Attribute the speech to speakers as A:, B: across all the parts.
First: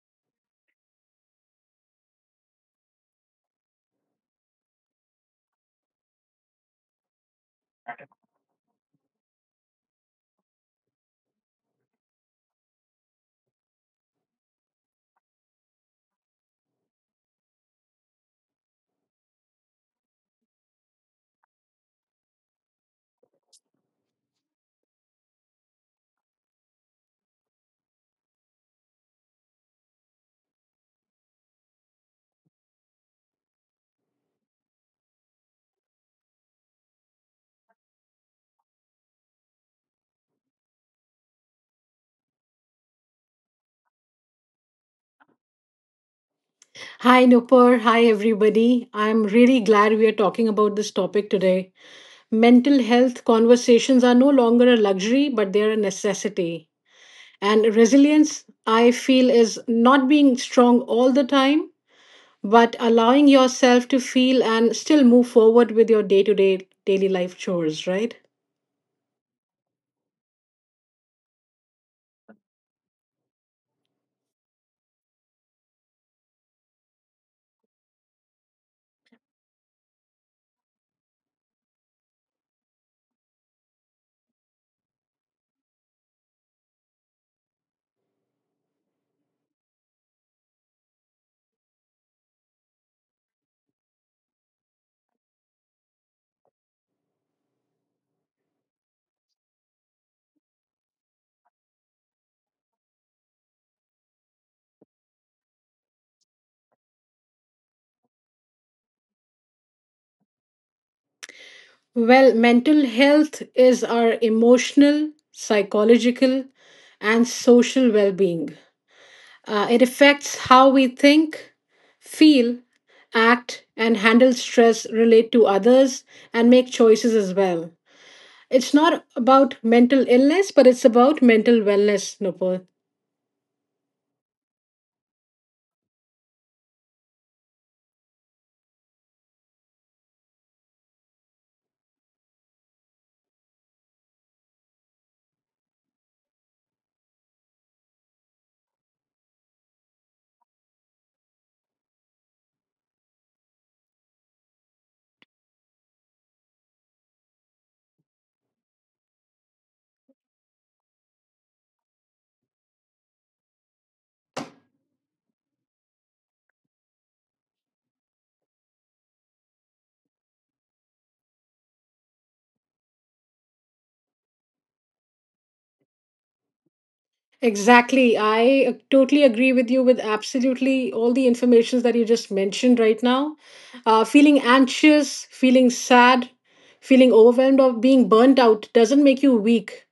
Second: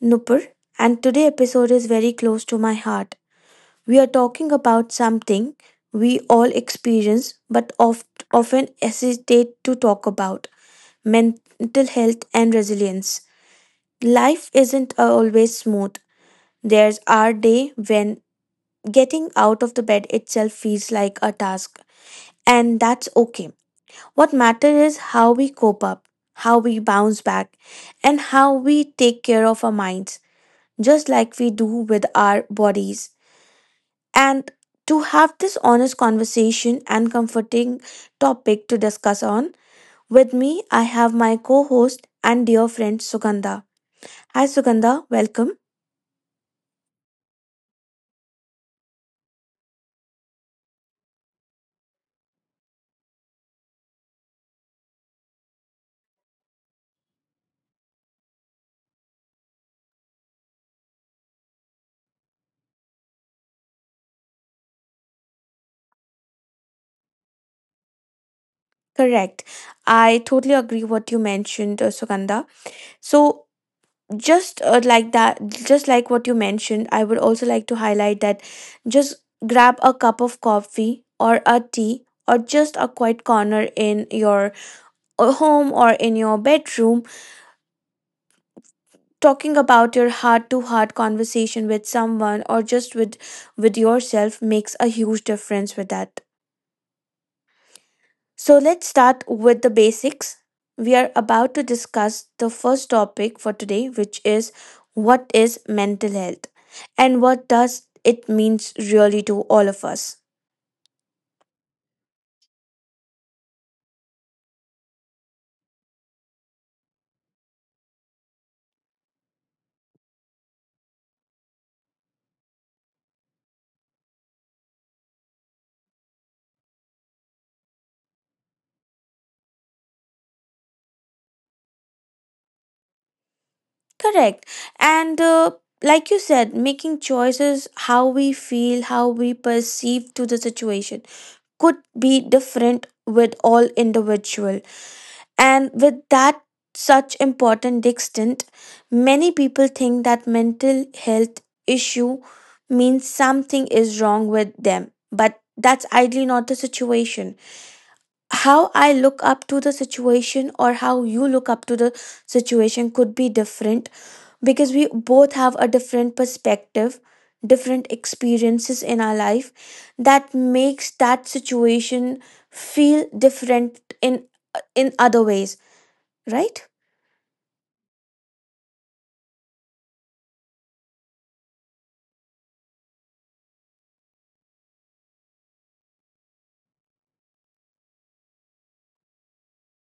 A: Nupur, and today episode is very close to my heart. We are talking about something we all experience but often hesitate to talk about mental health and resilience. Life isn't always smooth. There's our day when getting out of the bed itself feels like a task, and that's okay. What matters is how we cope up, how we bounce back, and how we take care of our minds, just like we do with our bodies. And to have this honest conversation and comforting topic to discuss on, with me, I have my co host and dear friend Sugandha. Hi, Sugandha, welcome.
B: Hi, Nupur. Hi, everybody. I'm really glad we are talking about this topic today. Mental health conversations are no longer a luxury, but they're a necessity. And resilience, I feel, is not being strong all the time, but allowing yourself to feel and still move forward with your day to day daily life chores, right?
A: Correct. I totally agree what you mentioned, Sugandha. So, just like what you mentioned, I would also like to highlight that just grab a cup of coffee or a tea or just a quiet corner in your home or in your bedroom, talking about your heart to heart conversation with someone or just with yourself makes a huge difference with that. So let's start with the basics. We are about to discuss the first topic for today, which is what is mental health and what does it means really to all of us.
B: Well, mental health is our emotional, psychological, and social well being. It affects how we think, feel, act, and handle stress, relate to others, and make choices as well. It's not about mental illness, but it's about mental wellness, Nupur.
A: Correct. And like you said, making choices, how we feel, how we perceive to the situation, could be different with all individual. And with that such important distinct, many people think that mental health issue means something is wrong with them. But that's ideally not the situation. How I look up to the situation or how you look up to the situation could be different because we both have a different perspective, different experiences in our life that makes that situation feel different in other ways, right?
B: Exactly. I totally agree with you with absolutely all the informations that you just mentioned right now. Feeling anxious, feeling sad, feeling overwhelmed, or being burnt out doesn't make you weak.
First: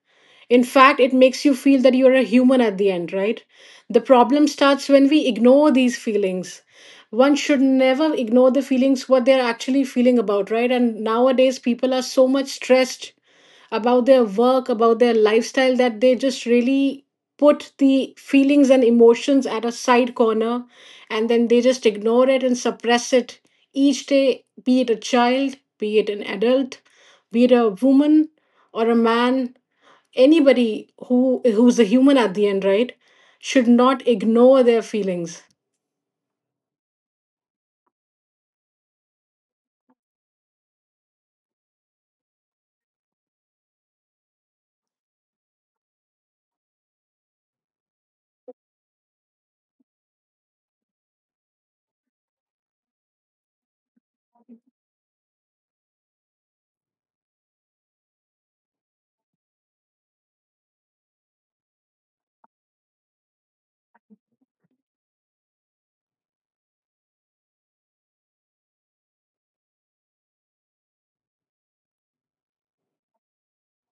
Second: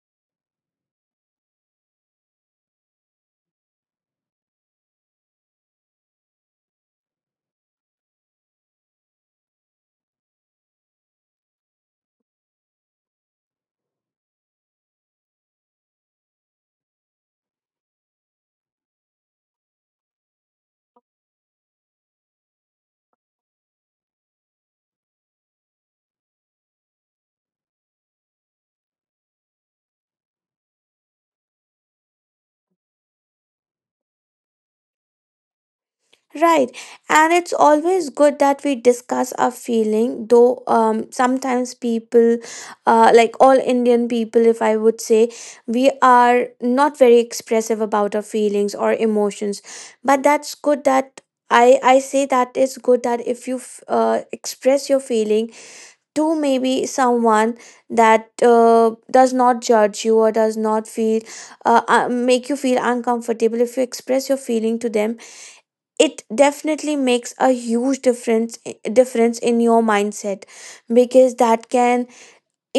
B: In fact, it makes you feel that you're a human at the end, right? The problem starts when we ignore these feelings. One should never ignore the feelings, what they're actually feeling about, right? And nowadays, people are so much stressed about their work, about their lifestyle, that they just really put the feelings and emotions at a side corner, and then they just ignore it and suppress it each day, be it a child, be it an adult, be it a woman or a man, anybody who's a human at the end, right, should not ignore their feelings.
A: Right. And it's always good that we discuss our feeling, though sometimes people, like all Indian people, if I would say, we are not very expressive about our feelings or emotions. But that's good that I say that it's good that if you express your feeling to maybe someone that does not judge you or does not feel make you feel uncomfortable. If you express your feeling to them, it definitely makes a huge difference difference in your mindset, because that can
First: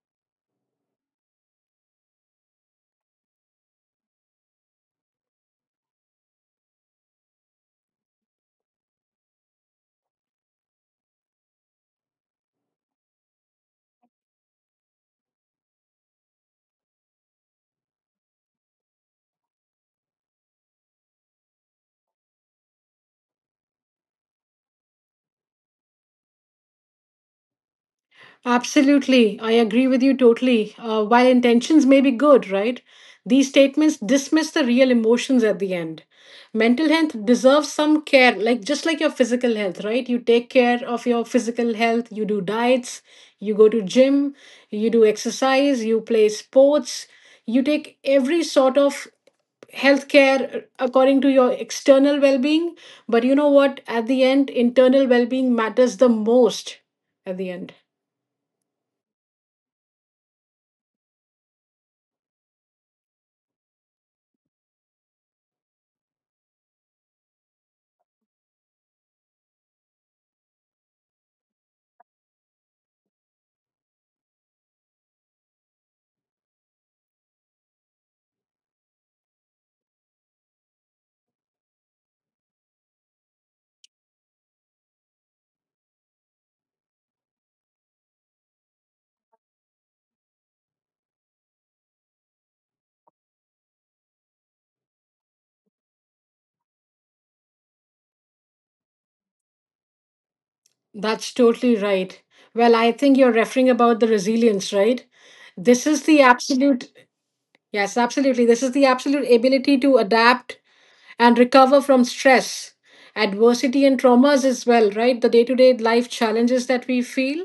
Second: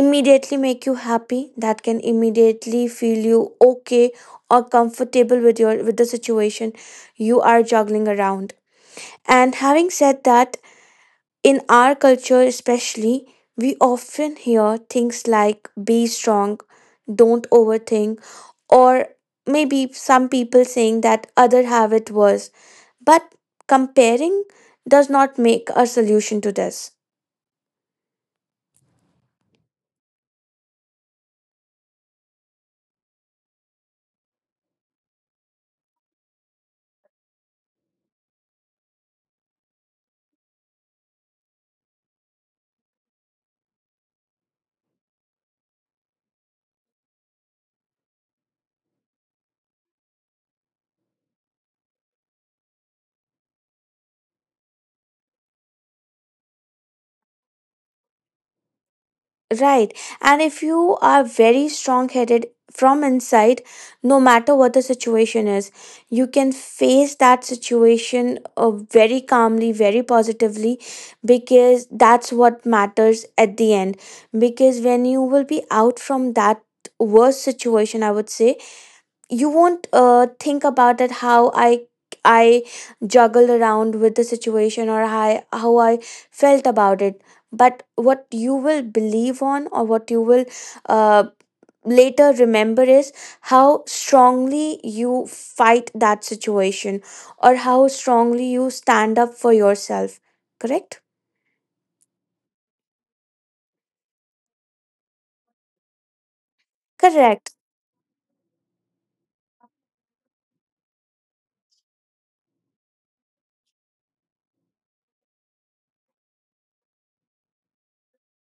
A: immediately make you happy, that can immediately feel you okay or comfortable with your with the situation you are juggling around. And having said that, in our culture, especially, we often hear things like be strong, don't overthink, or maybe some people saying that other have it worse. But comparing does not make a solution to this.
B: Absolutely. I agree with you totally. While intentions may be good, right? These statements dismiss the real emotions at the end. Mental health deserves some care, like just like your physical health, right? You take care of your physical health, you do diets, you go to gym, you do exercise, you play sports, you take every sort of healthcare according to your external well-being. But you know what? At the end, internal well-being matters the most at the end.
A: Right. And if you are very strong headed from inside, no matter what the situation is, you can face that situation very calmly, very positively, because that's what matters at the end. Because when you will be out from that worst situation, I would say, you won't think about that how i juggled around with the situation, or how I felt about it, but what you will believe on or what you will uh, later remember is how strongly you fight that situation or how strongly you stand up for yourself, correct?
B: That's totally right. Well, I think you're referring about the resilience, right? This is the
A: Correct.
B: absolute, yes, absolutely. This is the absolute ability to adapt and recover from stress, adversity, and traumas as well, right? The day to day life challenges that we feel.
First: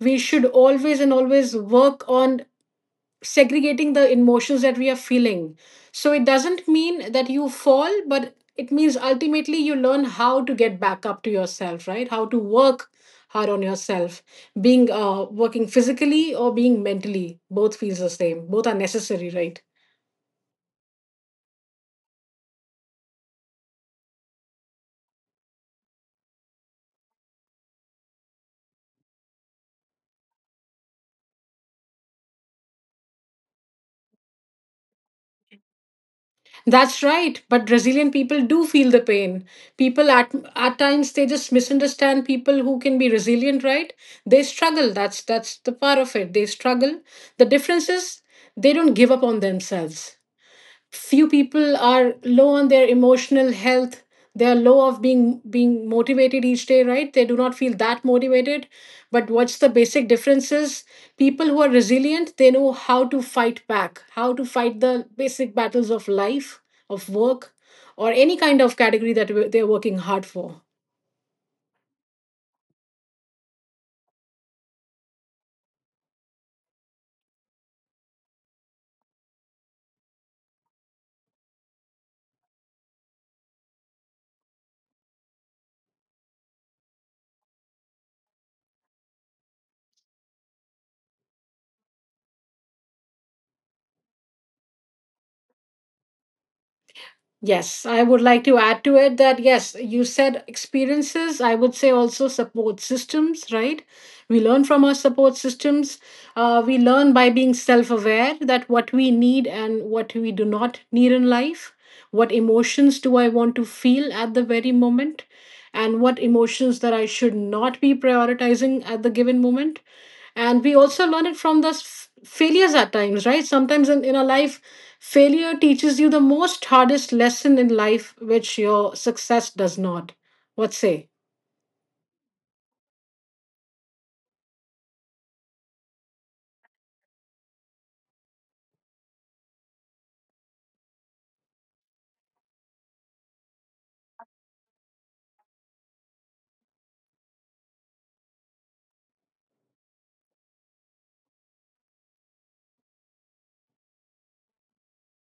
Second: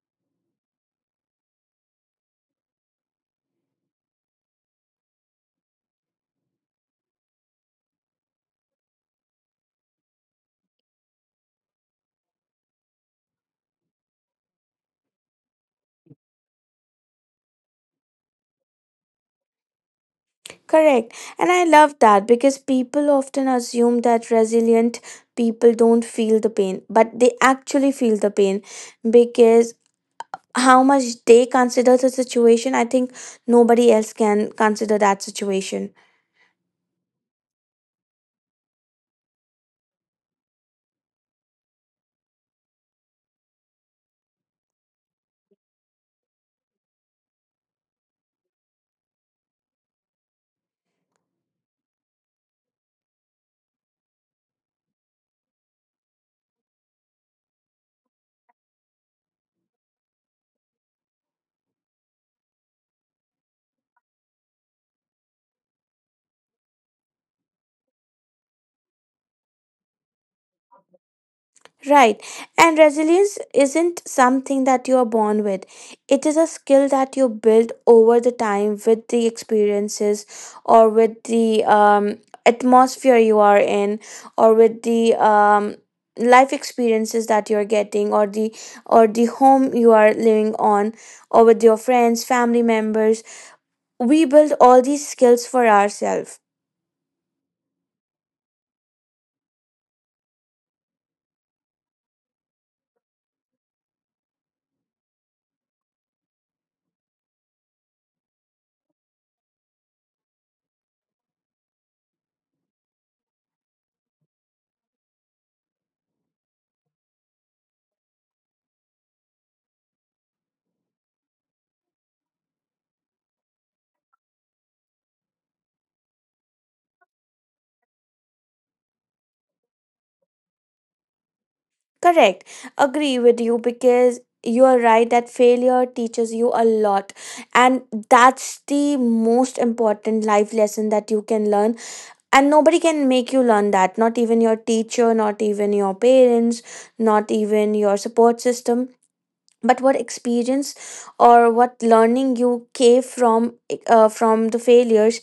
B: We should always and always work on segregating the emotions that we are feeling. So it doesn't mean that you fall, but it means ultimately you learn how to get back up to yourself, right? How to work hard on yourself, being working physically or being mentally. Both feels the same. Both are necessary, right?
A: Correct. And I love that because people often assume that resilient people don't feel the pain, but they actually feel the pain because how much they consider the situation, I think nobody else can consider that situation.
B: That's right, but Brazilian people do feel the pain. People at times they just misunderstand people who can be resilient, right? They struggle. That's the part of it. They struggle. The difference is they don't give up on themselves. Few people are low on their emotional health. They are low of being motivated each day, right? They do not feel that motivated. But what's the basic difference is, people who are resilient, they know how to fight back, how to fight the basic battles of life, of work, or any kind of category that they're working hard for.
A: Right. And resilience isn't something that you are born with. It is a skill that you build over the time with the experiences or with the atmosphere you are in or with the life experiences that you're getting, or the home you are living on, or with your friends, family members. We build all these skills for ourselves.
B: Yes, I would like to add to it that yes, you said experiences. I would say also support systems, right? We learn from our support systems. We learn by being self aware that what we need and what we do not need in life. What emotions do I want to feel at the very moment? And what emotions that I should not be prioritizing at the given moment. And we also learn it from the failures at times, right? Sometimes in our life, failure teaches you the most hardest lesson in life, which your success does not. What say?
A: Correct. Agree with you because you are right that failure teaches you a lot. And that's the most important life lesson that you can learn. And nobody can make you learn that. Not even your teacher, not even your parents, not even your support system. But what experience or what learning you gave from the failures,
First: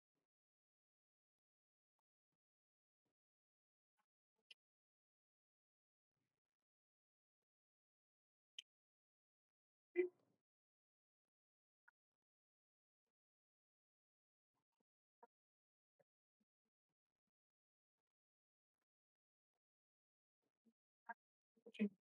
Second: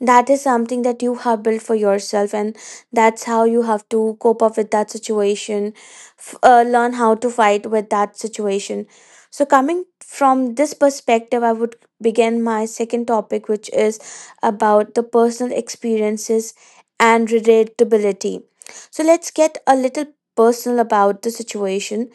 A: that is something that you have built for yourself, and that's how you have to cope up with that situation, learn how to fight with that situation. So coming from this perspective, I would begin my second topic, which is about the personal experiences and relatability. So let's get a little personal about the situation.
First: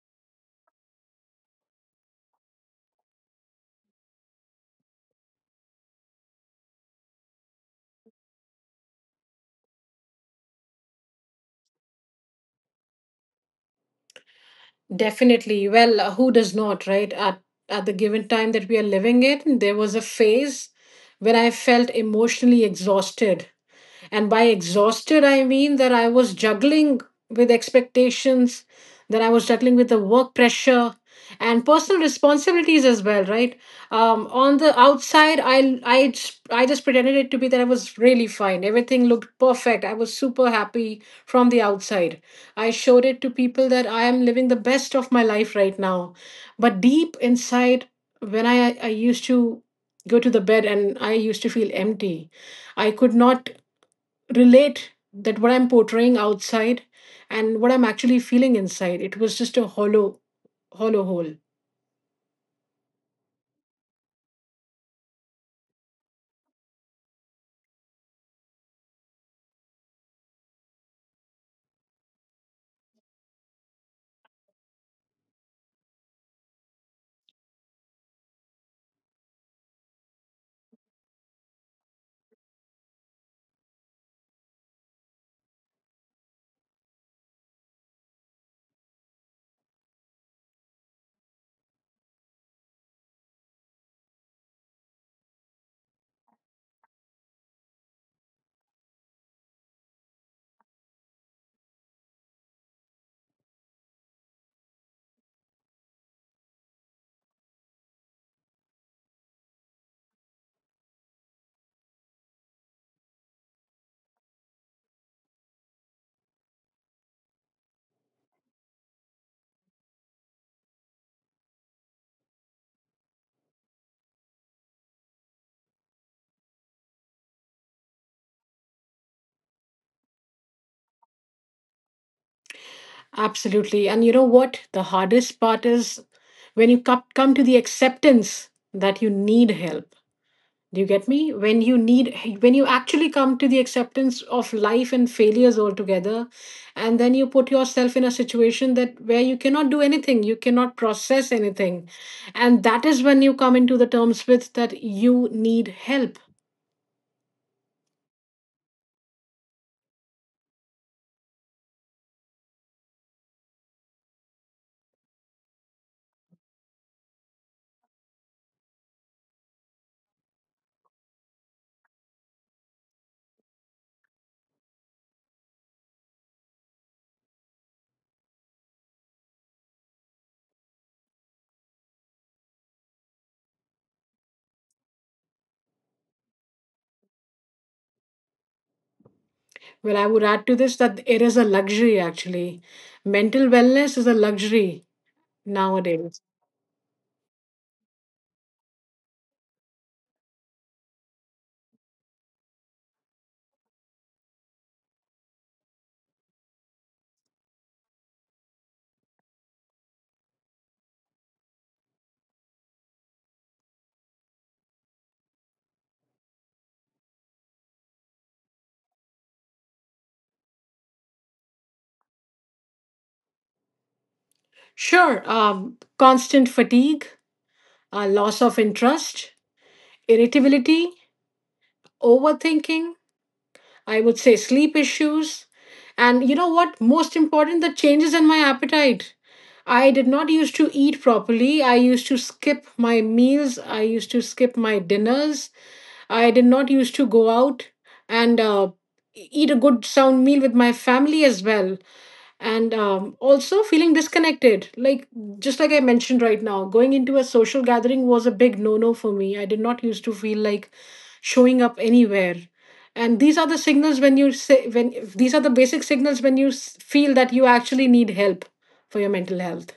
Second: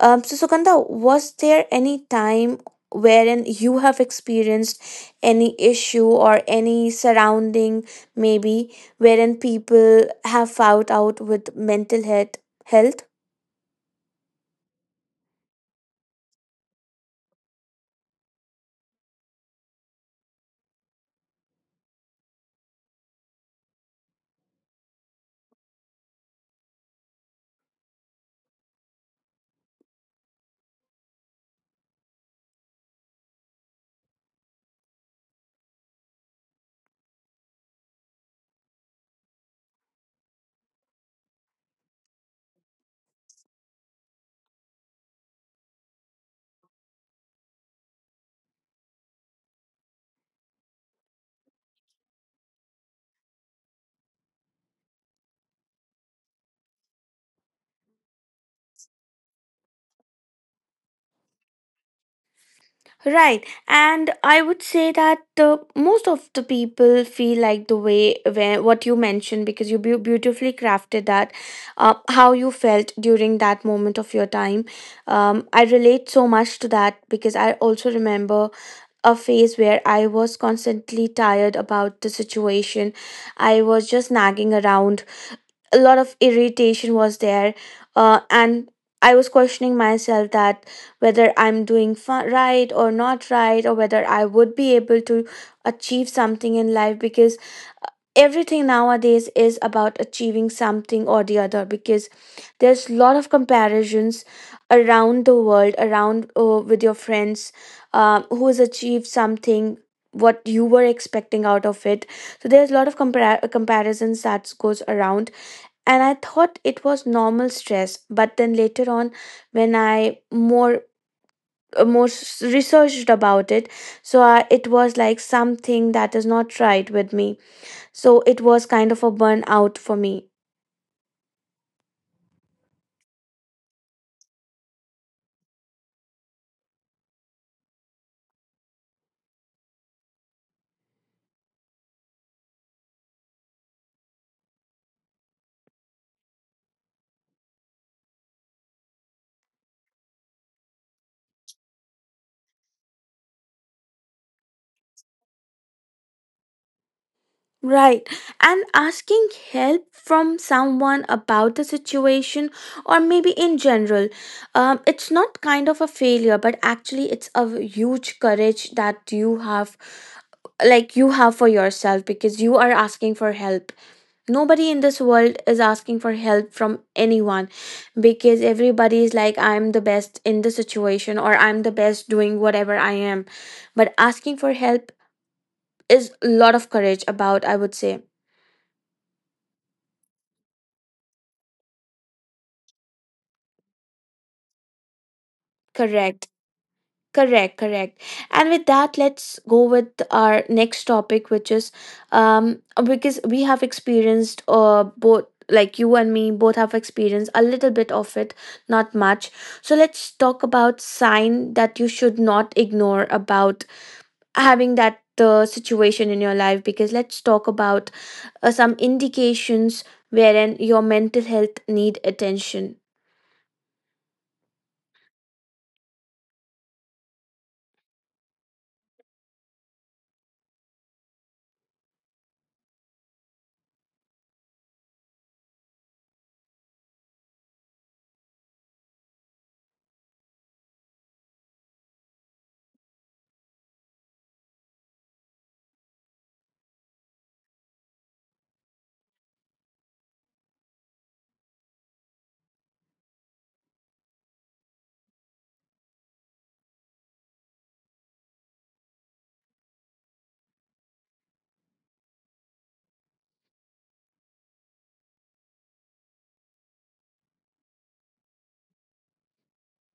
A: So, Sukanda, was there any time wherein you have experienced any issue or any surrounding, maybe, wherein people have found out with mental health? Health?
B: Definitely. Well, who does not, right? At the given time that we are living it, there was a phase when I felt emotionally exhausted. And by exhausted, I mean that I was juggling with expectations, that I was juggling with the work pressure and personal responsibilities as well, right? On the outside, I just pretended it to be that I was really fine. Everything looked perfect. I was super happy from the outside. I showed it to people that I am living the best of my life right now. But deep inside, when I used to go to the bed and I used to feel empty, I could not relate that what I'm portraying outside and what I'm actually feeling inside. It was just a hollow, hollow hole.
A: Right, and I would say that most of the people feel like the way where what you mentioned, because you beautifully crafted that, how you felt during that moment of your time. I relate so much to that because I also remember a phase where I was constantly tired about the situation. I was just nagging around. A lot of irritation was there, and I was questioning myself that whether I'm doing right or not right, or whether I would be able to achieve something in life, because everything nowadays is about achieving something or the other. Because there's a lot of comparisons around the world, around with your friends, who has achieved something, what you were expecting out of it. So there's a lot of comparisons that goes around. And I thought it was normal stress, but then later on, when I more researched about it, so I, it was like something that is not right with me. So it was kind of a burnout for me.
B: Absolutely. And you know what? The hardest part is when you come to the acceptance that you need help. Do you get me? When you need, when you actually come to the acceptance of life and failures altogether, and then you put yourself in a situation that where you cannot do anything, you cannot process anything, and that is when you come into the terms with that you need help.
A: Right. And asking help from someone about the situation, or maybe in general, it's not kind of a failure, but actually it's a huge courage that you have, like you have for yourself because you are asking for help. Nobody in this world is asking for help from anyone, because everybody is like, I'm the best in the situation, or I'm the best doing whatever I am. But asking for help is a lot of courage about, I would say.
B: Well, I would add to this that it is a luxury, actually. Mental wellness is a luxury nowadays.
A: Correct. Correct. Correct. And with that, let's go with our next topic, which is, because we have experienced both, like you and me both have experienced a little bit of it, not much. So let's talk about sign that you should not ignore about having that situation in your life. Because let's talk about some indications wherein your mental health need attention.
B: Sure, constant fatigue, loss of interest, irritability, overthinking, I would say sleep issues. And you know what? Most important, the changes in my appetite. I did not used to eat properly. I used to skip my meals. I used to skip my dinners. I did not used to go out and eat a good sound meal with my family as well. And also feeling disconnected. Like, just like I mentioned right now, going into a social gathering was a big no no for me. I did not used to feel like showing up anywhere. And these are the signals when you say, when these are the basic signals when you feel that you actually need help for your mental health.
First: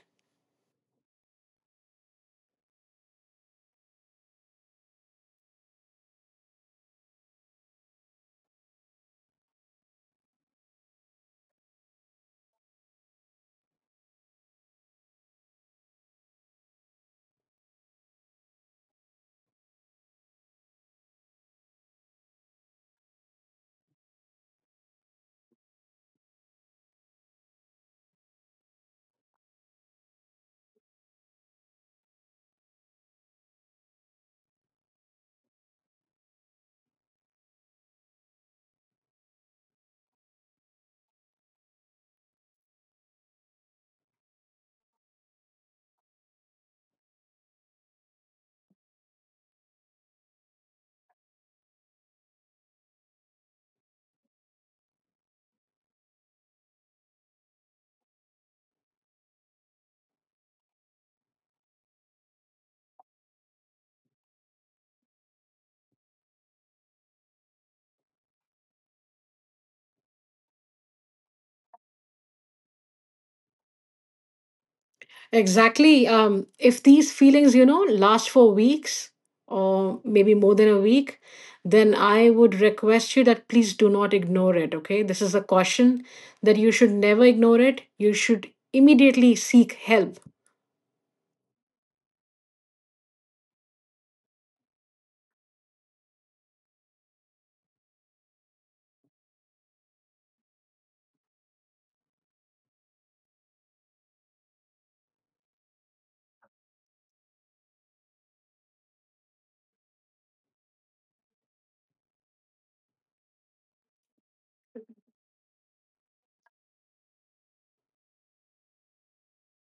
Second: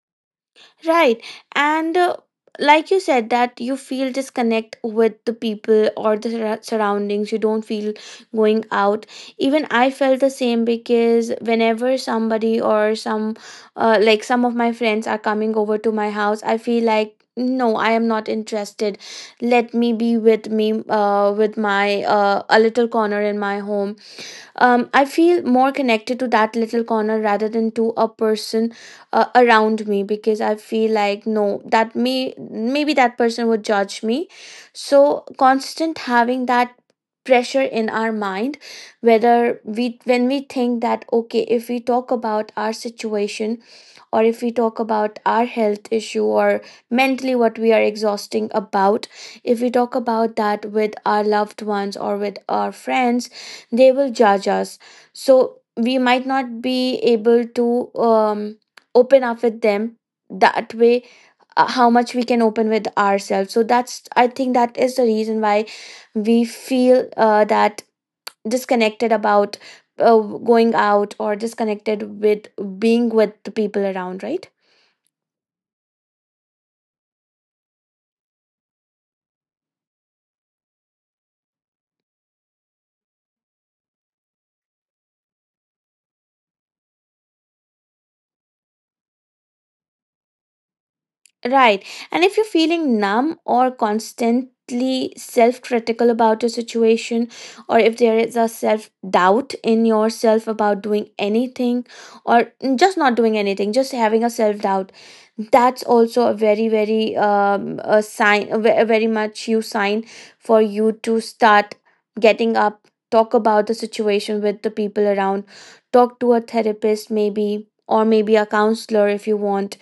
A: Right. And like you said, that you feel disconnect with the people or the surroundings. You don't feel going out. Even I felt the same, because whenever somebody or some, like some of my friends are coming over to my house, I feel like no, I am not interested, let me be with me with my a little corner in my home. I feel more connected to that little corner rather than to a person around me, because I feel like no, that maybe that person would judge me. So constant having that pressure in our mind, whether we, when we think that okay, if we talk about our situation or if we talk about our health issue, or mentally what we are exhausting about, if we talk about that with our loved ones or with our friends, they will judge us. So we might not be able to open up with them that way, how much we can open with ourselves. So that's I think that is the reason why we feel that disconnected about going out, or disconnected with being with the people around, right?
B: Exactly. If these feelings, you know, last for weeks or maybe more than a week, then I would request you that please do not ignore it. Okay. This is a caution that you should never ignore it. You should immediately seek help.
A: Right. And if you're feeling numb or constantly self critical about your situation, or if there is a self doubt in yourself about doing anything, or just not doing anything, just having a self doubt, that's also a very, very a sign, a very much you sign for you to start getting up, talk about the situation with the people around, talk to a therapist, maybe, or maybe a counselor if you want.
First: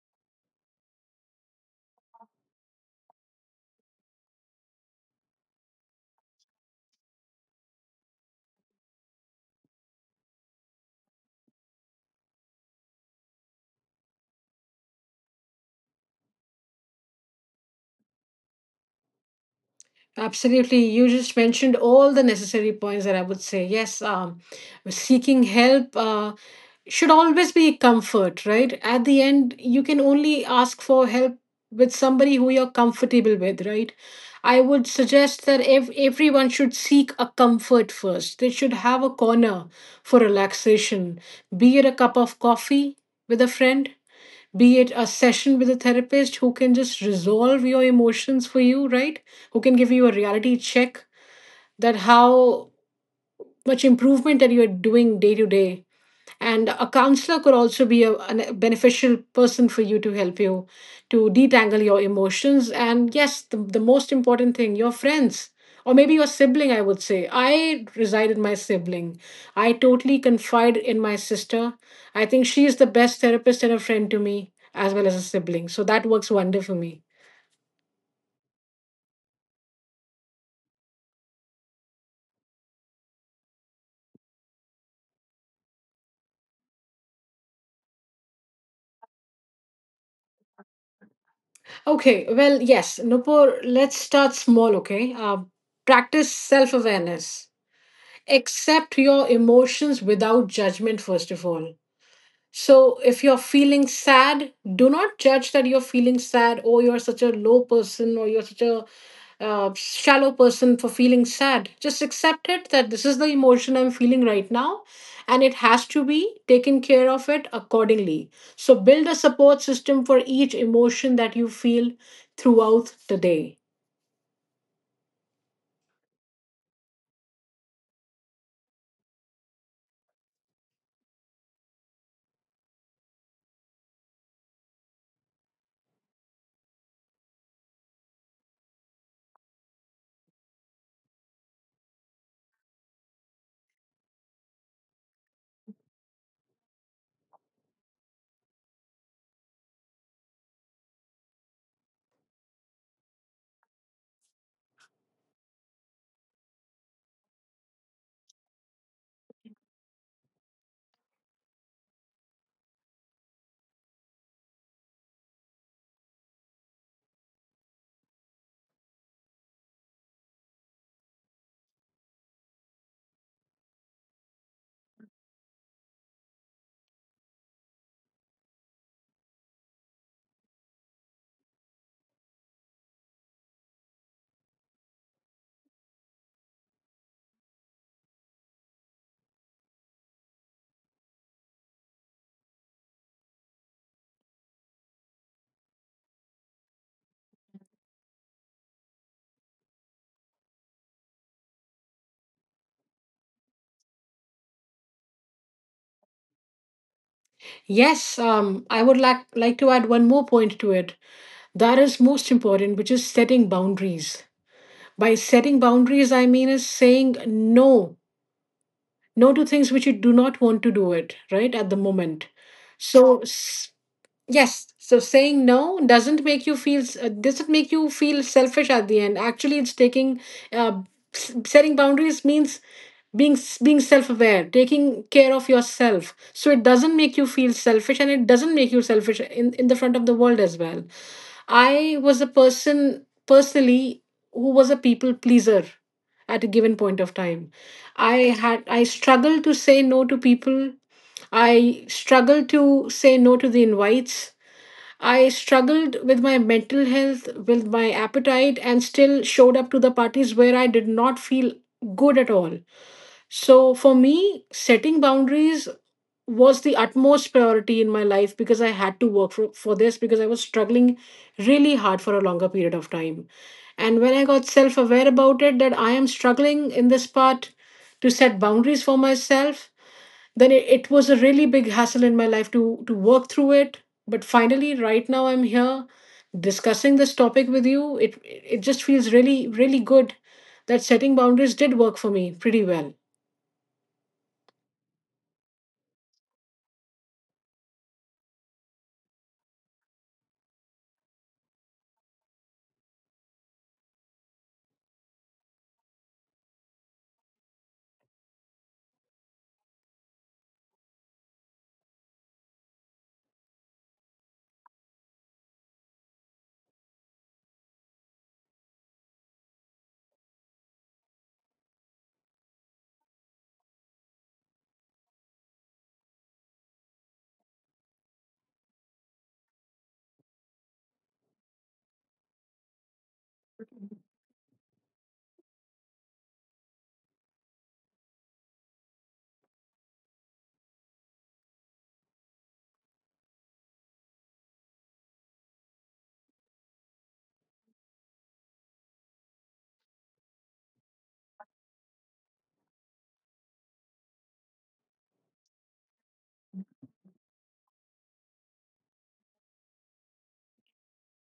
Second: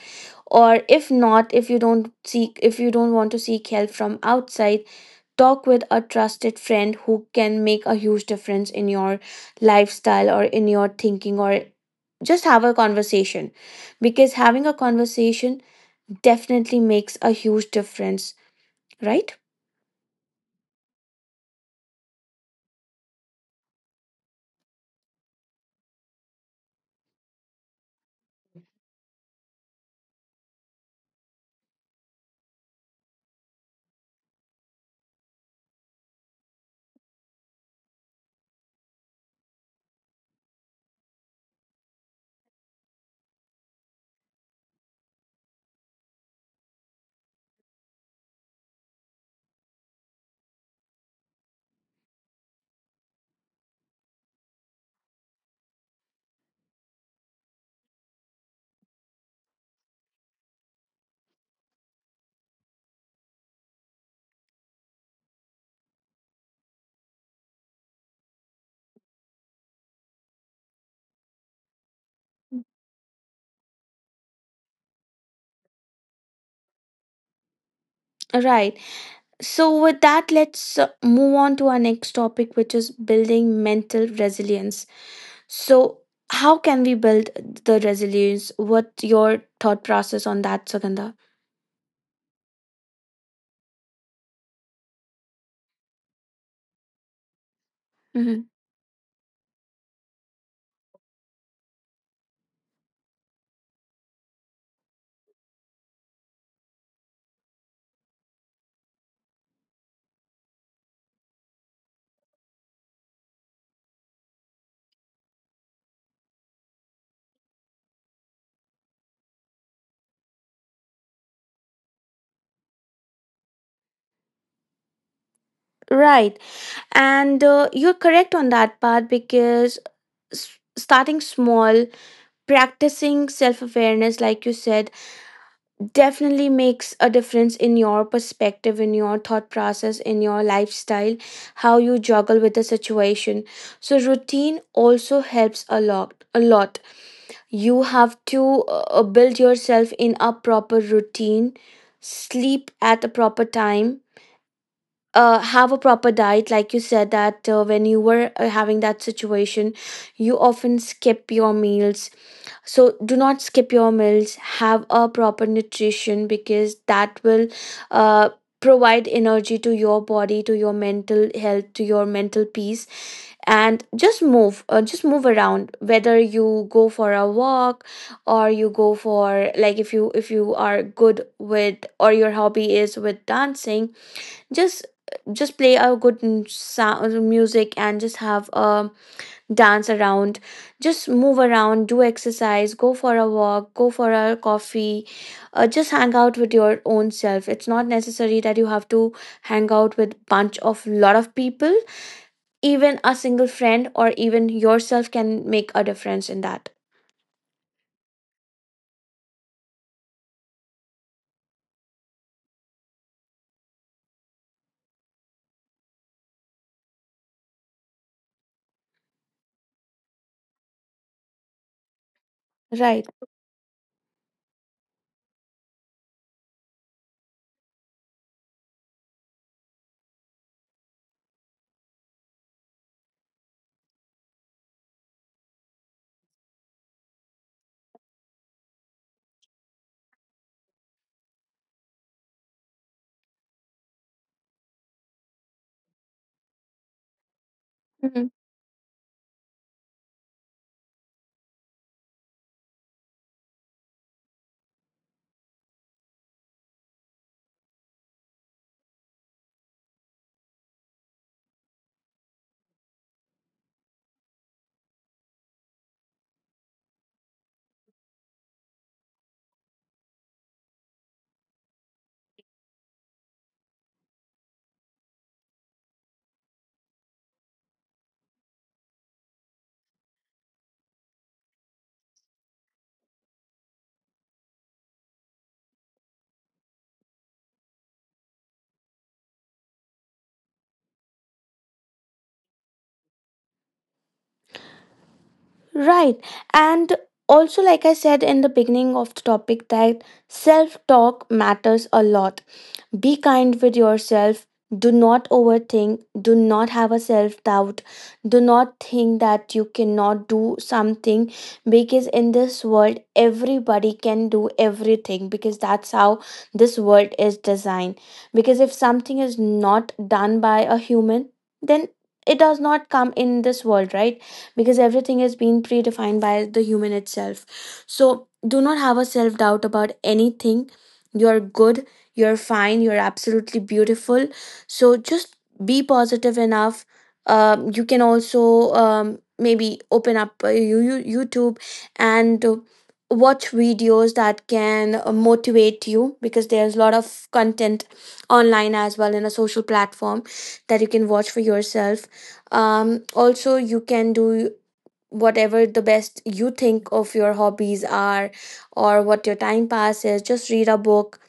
A: Or if not, if you don't seek, if you don't want to seek help from outside, talk with a trusted friend who can make a huge difference in your lifestyle or in your thinking, or just have a conversation, because having a conversation definitely makes a huge difference, right?
B: Absolutely. You just mentioned all the necessary points that I would say. Yes, seeking help should always be comfort, right? At the end, you can only ask for help with somebody who you're comfortable with, right? I would suggest that everyone should seek a comfort first. They should have a corner for relaxation, be it a cup of coffee with a friend, be it a session with a therapist who can just resolve your emotions for you, right? Who can give you a reality check that how much improvement that you're doing day to day. And a counselor could also be a beneficial person for you to help you to detangle your emotions. And yes, the most important thing, your friends or maybe your sibling, I would say. I reside in my sibling. I totally confide in my sister. I think she is the best therapist and a friend to me, as well as a sibling. So that works wonder for me.
A: Right. So with that, let's move on to our next topic, which is building mental resilience. So, how can we build the resilience? What your thought process on that, Sugandha?
B: Okay, well, yes, Nupur, let's start small, okay? Practice self awareness.
A: Hmm.
B: Accept your emotions without judgment first of all. So if you're feeling sad, do not judge that you're feeling sad, or you're such a low person, or you're such a shallow person for feeling sad. Just accept it that this is the emotion I'm feeling right now, and it has to be taken care of it accordingly. So build a support system for each emotion that you feel throughout the day.
A: Right, and you're correct on that part because starting small, practicing self awareness, like you said, definitely makes a difference in your perspective, in your thought process, in your lifestyle, how you juggle with the situation. So routine also helps a lot, a lot. You have to build yourself in a proper routine, sleep at a proper time, have a proper diet. Like you said, that when you were having that situation, you often skip your meals. So do not skip your meals, have a proper nutrition because that will uh, provide energy to your body, to your mental health, to your mental peace. And just move just move around. Whether you go for a walk or you go for, like, if you are good with, or your hobby is with, dancing, just just play a good sound music and just have a dance around, just move around, do exercise, go for a walk, go for a coffee, just hang out with your own self. It's not necessary that you have to hang out with bunch of lot of people. Even a single friend or even yourself can make a difference in that.
B: Yes, I would like to add one more point to it, that is most important, which is setting boundaries. By setting boundaries, I mean is saying no, no to things which you do not want to do it right at the moment.
A: Right.
B: So yes, so saying no doesn't make you feel doesn't make you feel selfish at the end. Actually, it's taking uh, setting boundaries means being being self-aware, taking care of yourself, so it doesn't make you feel selfish, and it doesn't make you selfish in the front of the world as well. I was a person personally who was a people pleaser at a given point of time. I
A: Mhm.
B: had I struggled to say no to people. I struggled to say no to the invites. I struggled with my mental health, with my appetite, and still showed up to the parties where I did not feel good at all. So, for me, setting boundaries was the utmost priority in my life because I had to work for this because I was struggling really hard for a longer period of time. And when I got self aware about it, that I am struggling in this part to set boundaries for myself, then it was a really big hassle in my life to work through it. But finally, right now, I'm here discussing this topic with you. It just feels really, really good that setting boundaries did work for me pretty well.
A: Right. And also, like I said in the beginning of the topic, that self talk matters a lot. Be kind with yourself. Do not overthink. Do not have a self doubt. Do not think that you cannot do something, because in this world, everybody can do everything because that's how this world is designed. Because if something is not done by a human, then it does not come in this world, right? Because everything is being predefined by the human itself. So do not have a self doubt about anything. You're good, you're fine. You're absolutely beautiful. So just be positive enough. You can also maybe open up YouTube and watch videos that can motivate you because there's a lot of content online as well, in a social platform, that you can watch for yourself. Also, you can do whatever the best you think of your hobbies are, or what your time pass is. Just read a book,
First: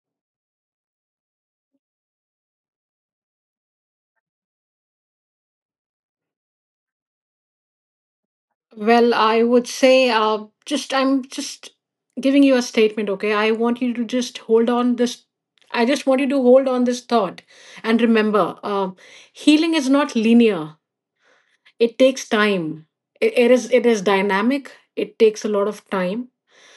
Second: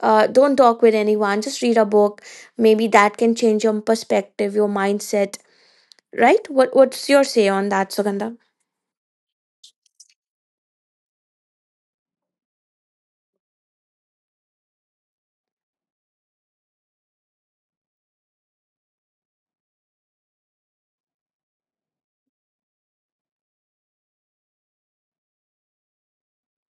A: don't talk with anyone, just read a book. Maybe that can change your perspective, your mindset, right? What's your say on that, Sugandha?
B: Well, I would say, just I'm just giving you a statement, okay? I want you to just hold on this. I just want you to hold on this thought and remember, healing is not linear. It takes time. It is dynamic. It takes a lot of time,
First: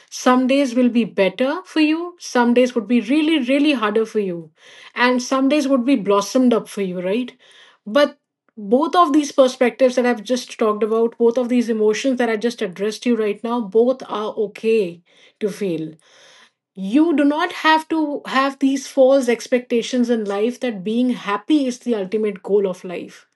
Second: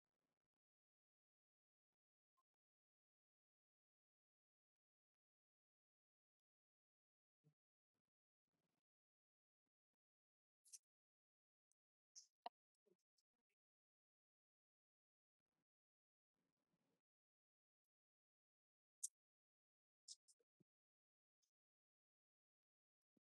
B: some days will be better for you, some days would be really, really harder for you, and some days would be blossomed up for you, right? But both of these perspectives that I've just talked about, both of these emotions that I just addressed you right now, both are okay to feel. You do not have to have these false expectations in life that being happy is the ultimate goal of life.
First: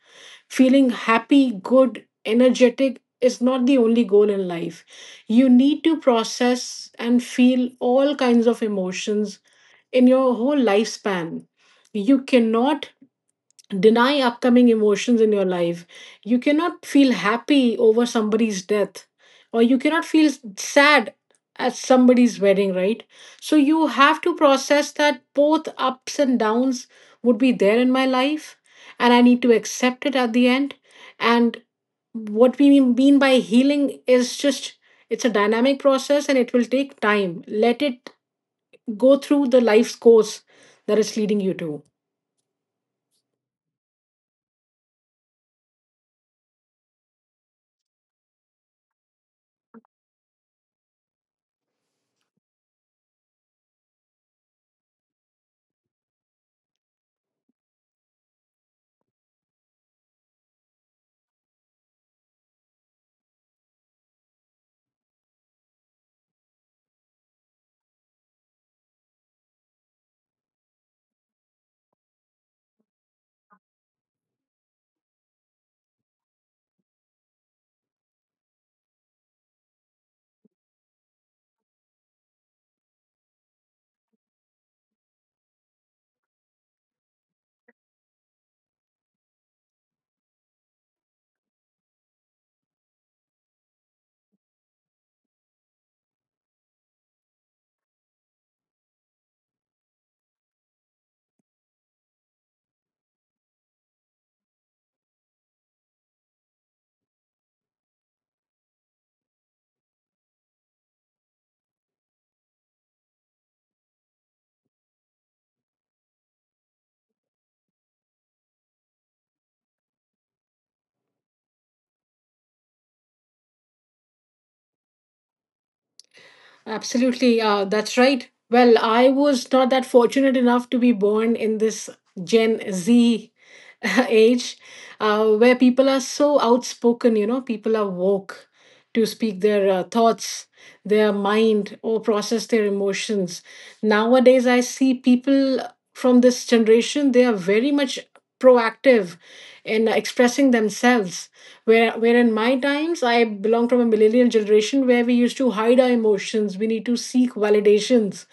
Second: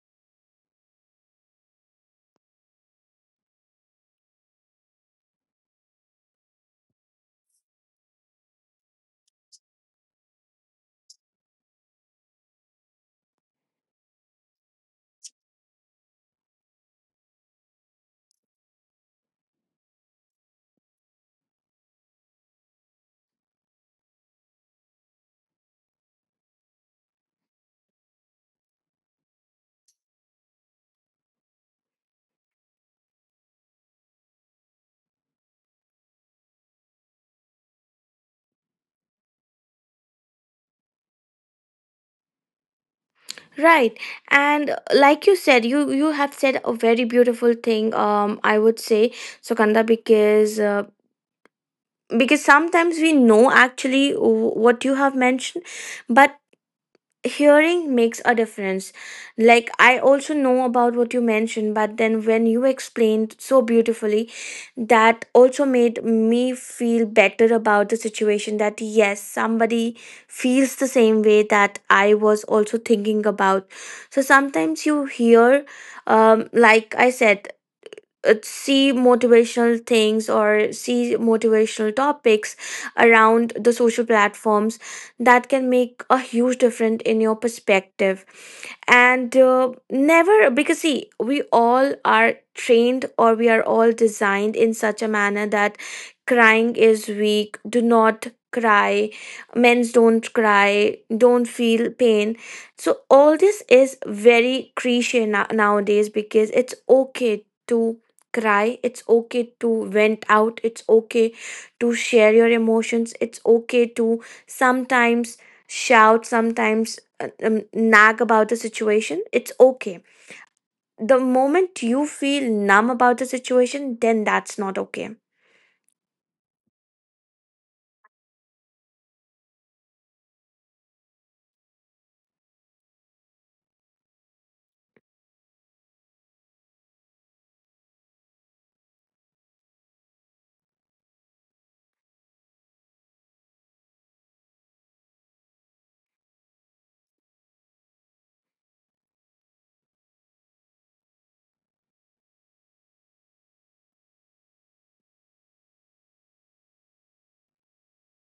B: Feeling happy, good, energetic is not the only goal in life. You need to process and feel all kinds of emotions in your whole lifespan. You cannot deny upcoming emotions in your life. You cannot feel happy over somebody's death, or you cannot feel sad at somebody's wedding, right? So you have to process that both ups and downs would be there in my life, and I need to accept it at the end. And what we mean by healing is just it's a dynamic process and it will take time. Let it go through the life's course that it's leading you to.
A: Right. And like you said, you have said a very beautiful thing, I would say, Sugandha, because because sometimes we know actually what you have mentioned, but hearing makes a difference. Like, I also know about what you mentioned, but then when you explained so beautifully, that also made me feel better about the situation. That yes, somebody feels the same way that I was also thinking about. So sometimes you hear, like I said, see motivational things or see motivational topics around the social platforms, that can make a huge difference in your perspective. And never, because see, we all are trained or we are all designed in such a manner that crying is weak, do not cry, men's don't cry, don't feel pain. So all this is very cliche nowadays, because it's okay to cry, it's okay to vent out, it's okay to share your emotions, it's okay to sometimes shout, sometimes nag about the situation, it's okay. The moment you feel numb about the situation, then that's not okay.
B: Absolutely, that's right. Well, I was not that fortunate enough to be born in this Gen Z age where people are so outspoken, you know, people are woke to speak their thoughts, their mind, or process their emotions. Nowadays, I see people from this generation, they are very much proactive in expressing themselves, where in my times I belong from a millennial generation where we used to hide our emotions, we need to seek validations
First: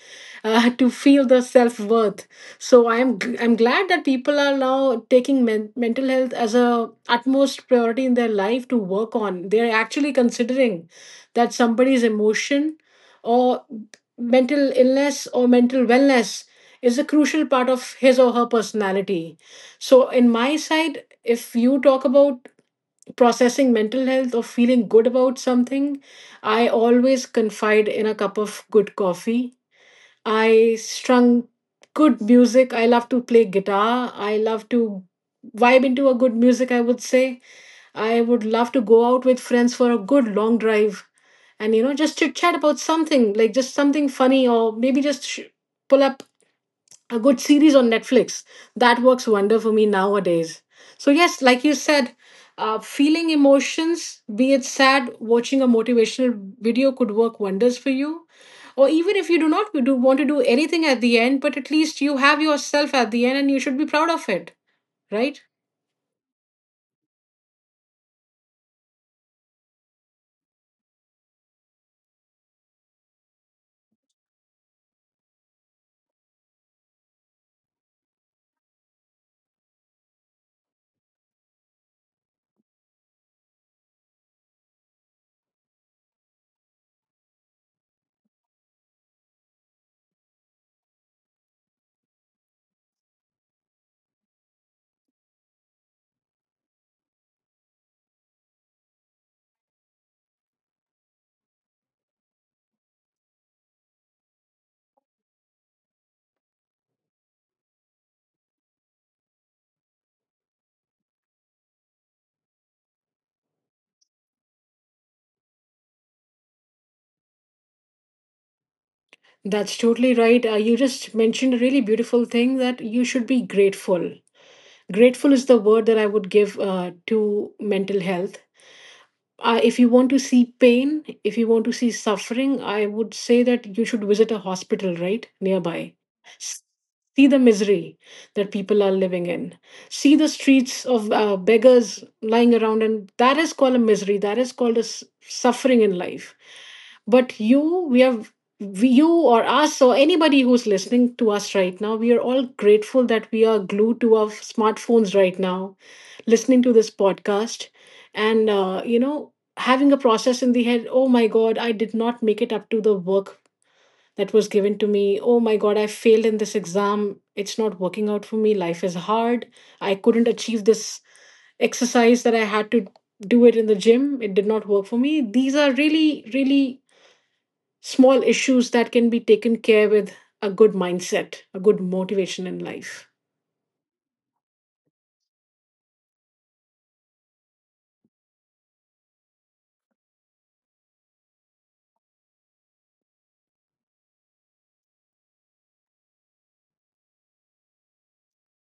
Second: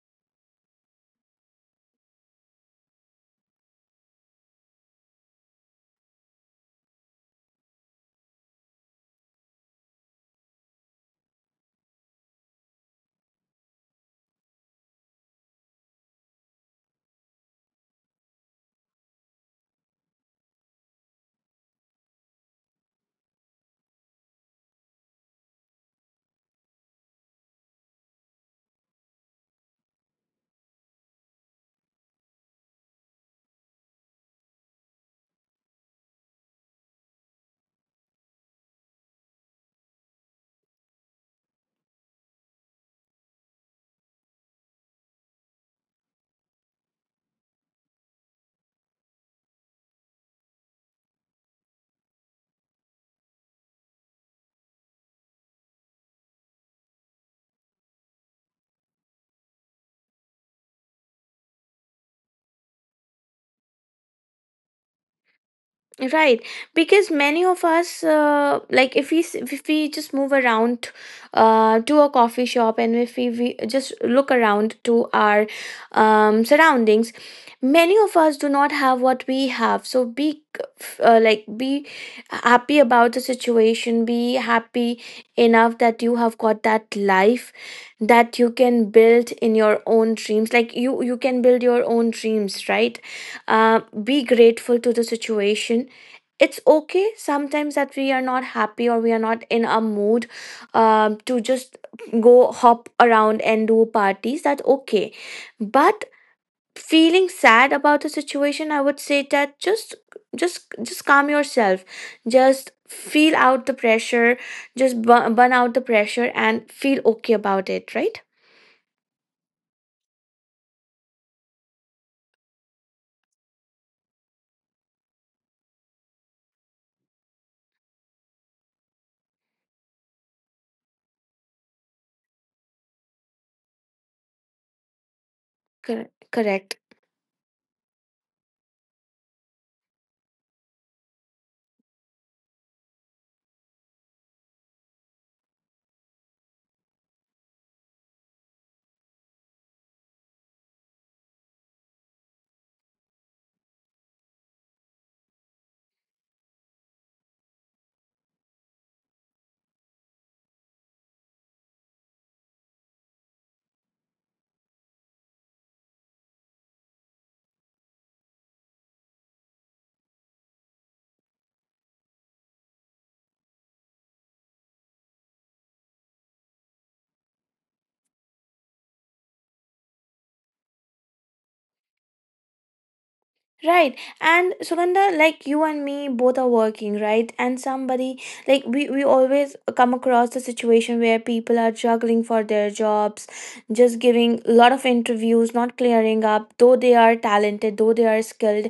B: to feel the self-worth. So I'm glad that people are now taking mental health as a utmost priority in their life to work on. They're actually considering that somebody's emotion or mental illness or mental wellness is a crucial part of his or her personality. So in my side, if you talk about processing mental health or feeling good about something, I always confide in a cup of good coffee. I strung good music. I love to play guitar. I love to vibe into a good music, I would say. I would love to go out with friends for a good long drive and, you know, just chit chat about something, like just something funny or maybe just pull up a good series on Netflix. That works wonder for me nowadays. So yes, like you said, feeling emotions, be it sad, watching a motivational video could work wonders for you. Or even if you do not want to do anything at the end, but at least you have yourself at the end and you should be proud of it, right?
A: Right, because many of us, like if we if we just move around to a coffee shop, and if we just look around to our surroundings, many of us do not have what we have. So be like be happy about the situation. Be happy enough that you have got that life, that you can build in your own dreams. Like you can build your own dreams, right? Be grateful to the situation. It's okay sometimes that we are not happy or we are not in a mood, to just go hop around and do parties, that's okay. But feeling sad about the situation, I would say that just just calm yourself, just feel out the pressure, just burn out the pressure and feel okay about it, right?
B: That's totally right. You just mentioned a really beautiful thing that you should be grateful. Grateful is the word that I would give to mental health. If you want to see pain, if you want to see suffering, I would say that you should visit a hospital right nearby.
A: Correct.
B: S-
A: Correct.
B: See the misery that people are living in. See the streets of beggars lying around, and that is called a misery. That is called a suffering in life. But you, we have we- you or us or anybody who's listening to us right now, we are all grateful that we are glued to our smartphones right now, listening to this podcast, and you know, having a process in the head, oh my god, I did not make it up to the work that was given to me. Oh my god, I failed in this exam. It's not working out for me. Life is hard. I couldn't achieve this exercise that I had to do it in the gym. It did not work for me. These are really, really small issues that can be taken care with a good mindset, a good motivation in life.
A: Right. And Sugandha, like you and me both are working, right? And somebody, like we always come across the situation where people are juggling for their jobs, just giving a lot of interviews, not clearing up, though they are talented, though they are skilled,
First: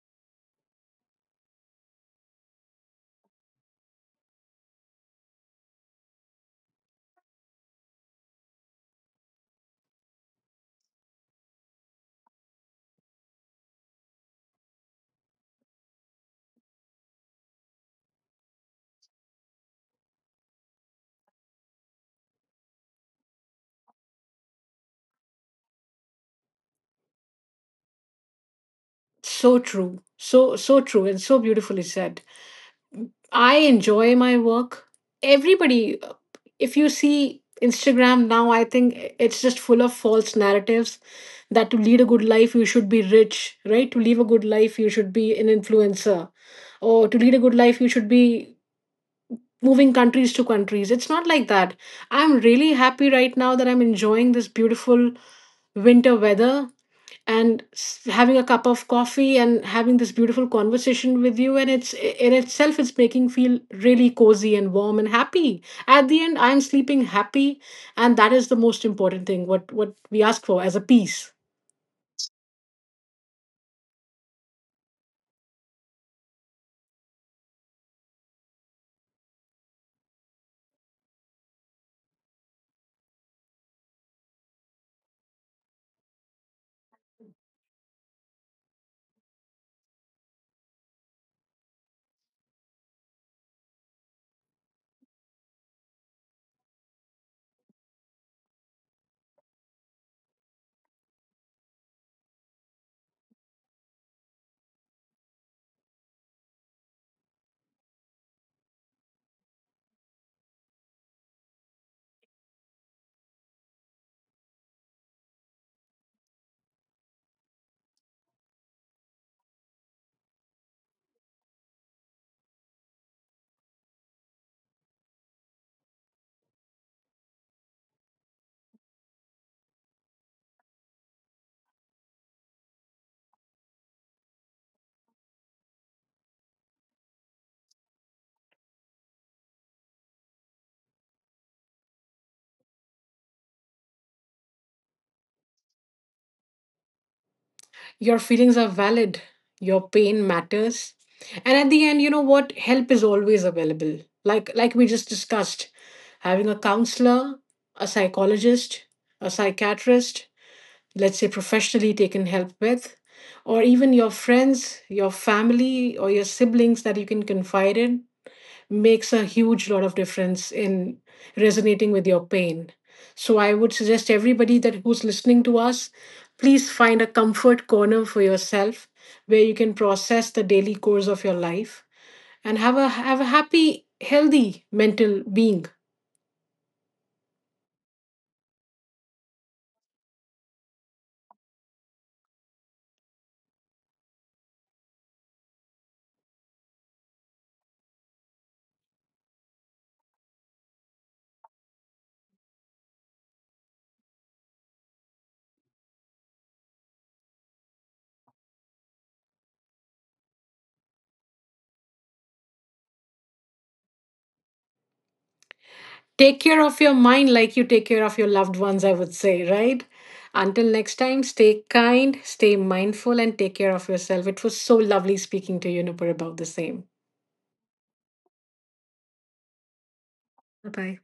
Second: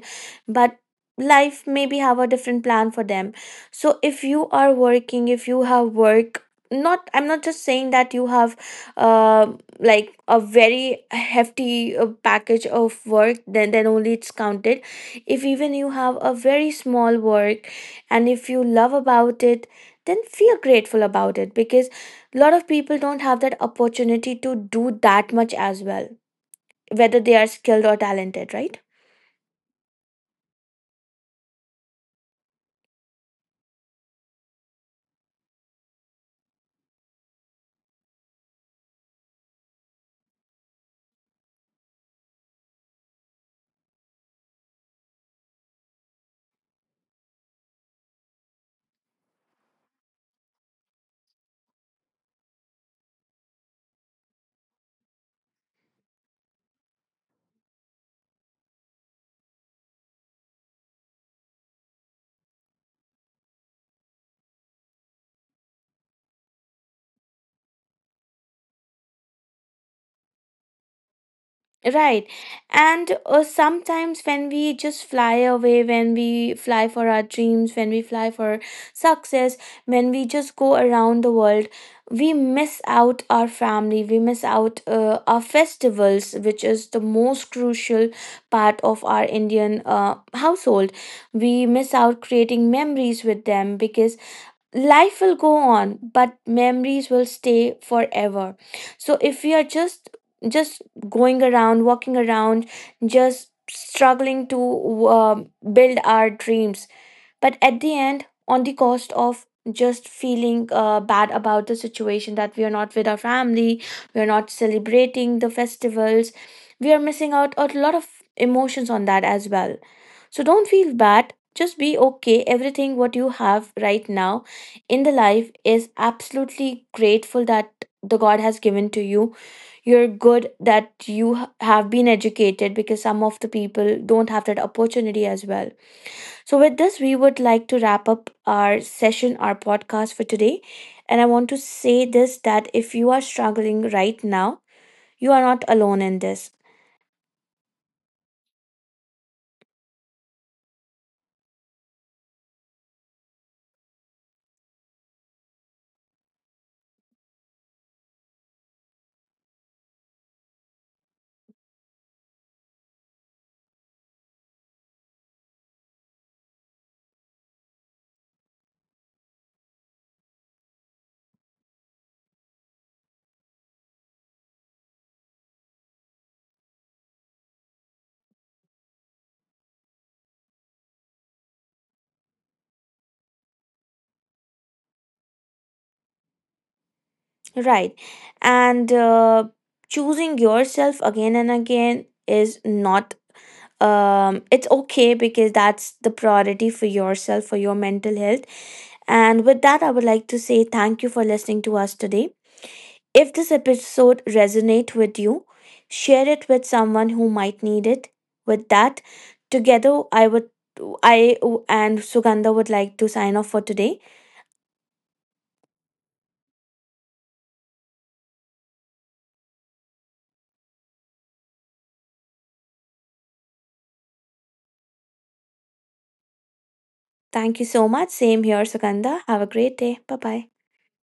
A: but life maybe have a different plan for them. So if you are working, if you have work, not, I'm not just saying that you have uh, like a very hefty package of work, then only it's counted. If even you have a very small work, and if you love about it, then feel grateful about it, because a lot of people don't have that opportunity to do that much as well, whether they are skilled or talented, right?
B: So true. So, so true and so beautifully said. I enjoy my work. Everybody, if you see Instagram now, I think it's just full of false narratives that to lead a good life, you should be rich, right? To live a good life, you should be an influencer. Oh, to lead a good life, you should be moving countries to countries. It's not like that. I'm really happy right now that I'm enjoying this beautiful winter weather and having a cup of coffee and having this beautiful conversation with you, and it's in itself it's making feel really cozy and warm and happy. At the end, I'm sleeping happy, and that is the most important thing, what we ask for as a peace.
A: Right. And sometimes when we just fly away, when we fly for our dreams, when we fly for success, when we just go around the world, we miss out our family, we miss out our festivals, which is the most crucial part of our Indian household. We miss out creating memories with them, because life will go on but memories will stay forever. So if we are just going around, walking around, just struggling to build our dreams. But at the end, on the cost of just feeling bad about the situation that we are not with our family, we are not celebrating the festivals, we are missing out a lot of emotions on that as well. So don't feel bad. Just be okay. Everything what you have right now in the life is absolutely grateful that the God has given to you. You're good that you have been educated, because some of the people don't have that opportunity as well. So, with this, we would like to wrap up our session, our podcast for today. And I want to say this, that if you are struggling right now, you are not alone in this.
B: Your feelings are valid, your pain matters. And at the end, you know what? Help is always available. Like we just discussed, having a counselor, a psychologist, a psychiatrist, let's say professionally taken help with, or even your friends, your family, or your siblings that you can confide in, makes a huge lot of difference in resonating with your pain. So I would suggest everybody that who's listening to us, please find a comfort corner for yourself where you can process the daily course of your life and have a happy, healthy mental being.
A: Right. And choosing yourself again and again is not it's okay, because that's the priority for yourself, for your mental health. And with that, I would like to say thank you for listening to us today. If this episode resonates with you, share it with someone who might need it. With that, together I would, I and Sugandha would like to sign off for today.
B: Take care of your mind like you take care of your loved ones, I would say, right? Until next time, stay kind, stay mindful, and take care of yourself. It was so lovely speaking to you, Nupur, about the same.
A: Thank you so much. Same here, Sugandha. Have a great day. Bye bye.
B: Bye bye.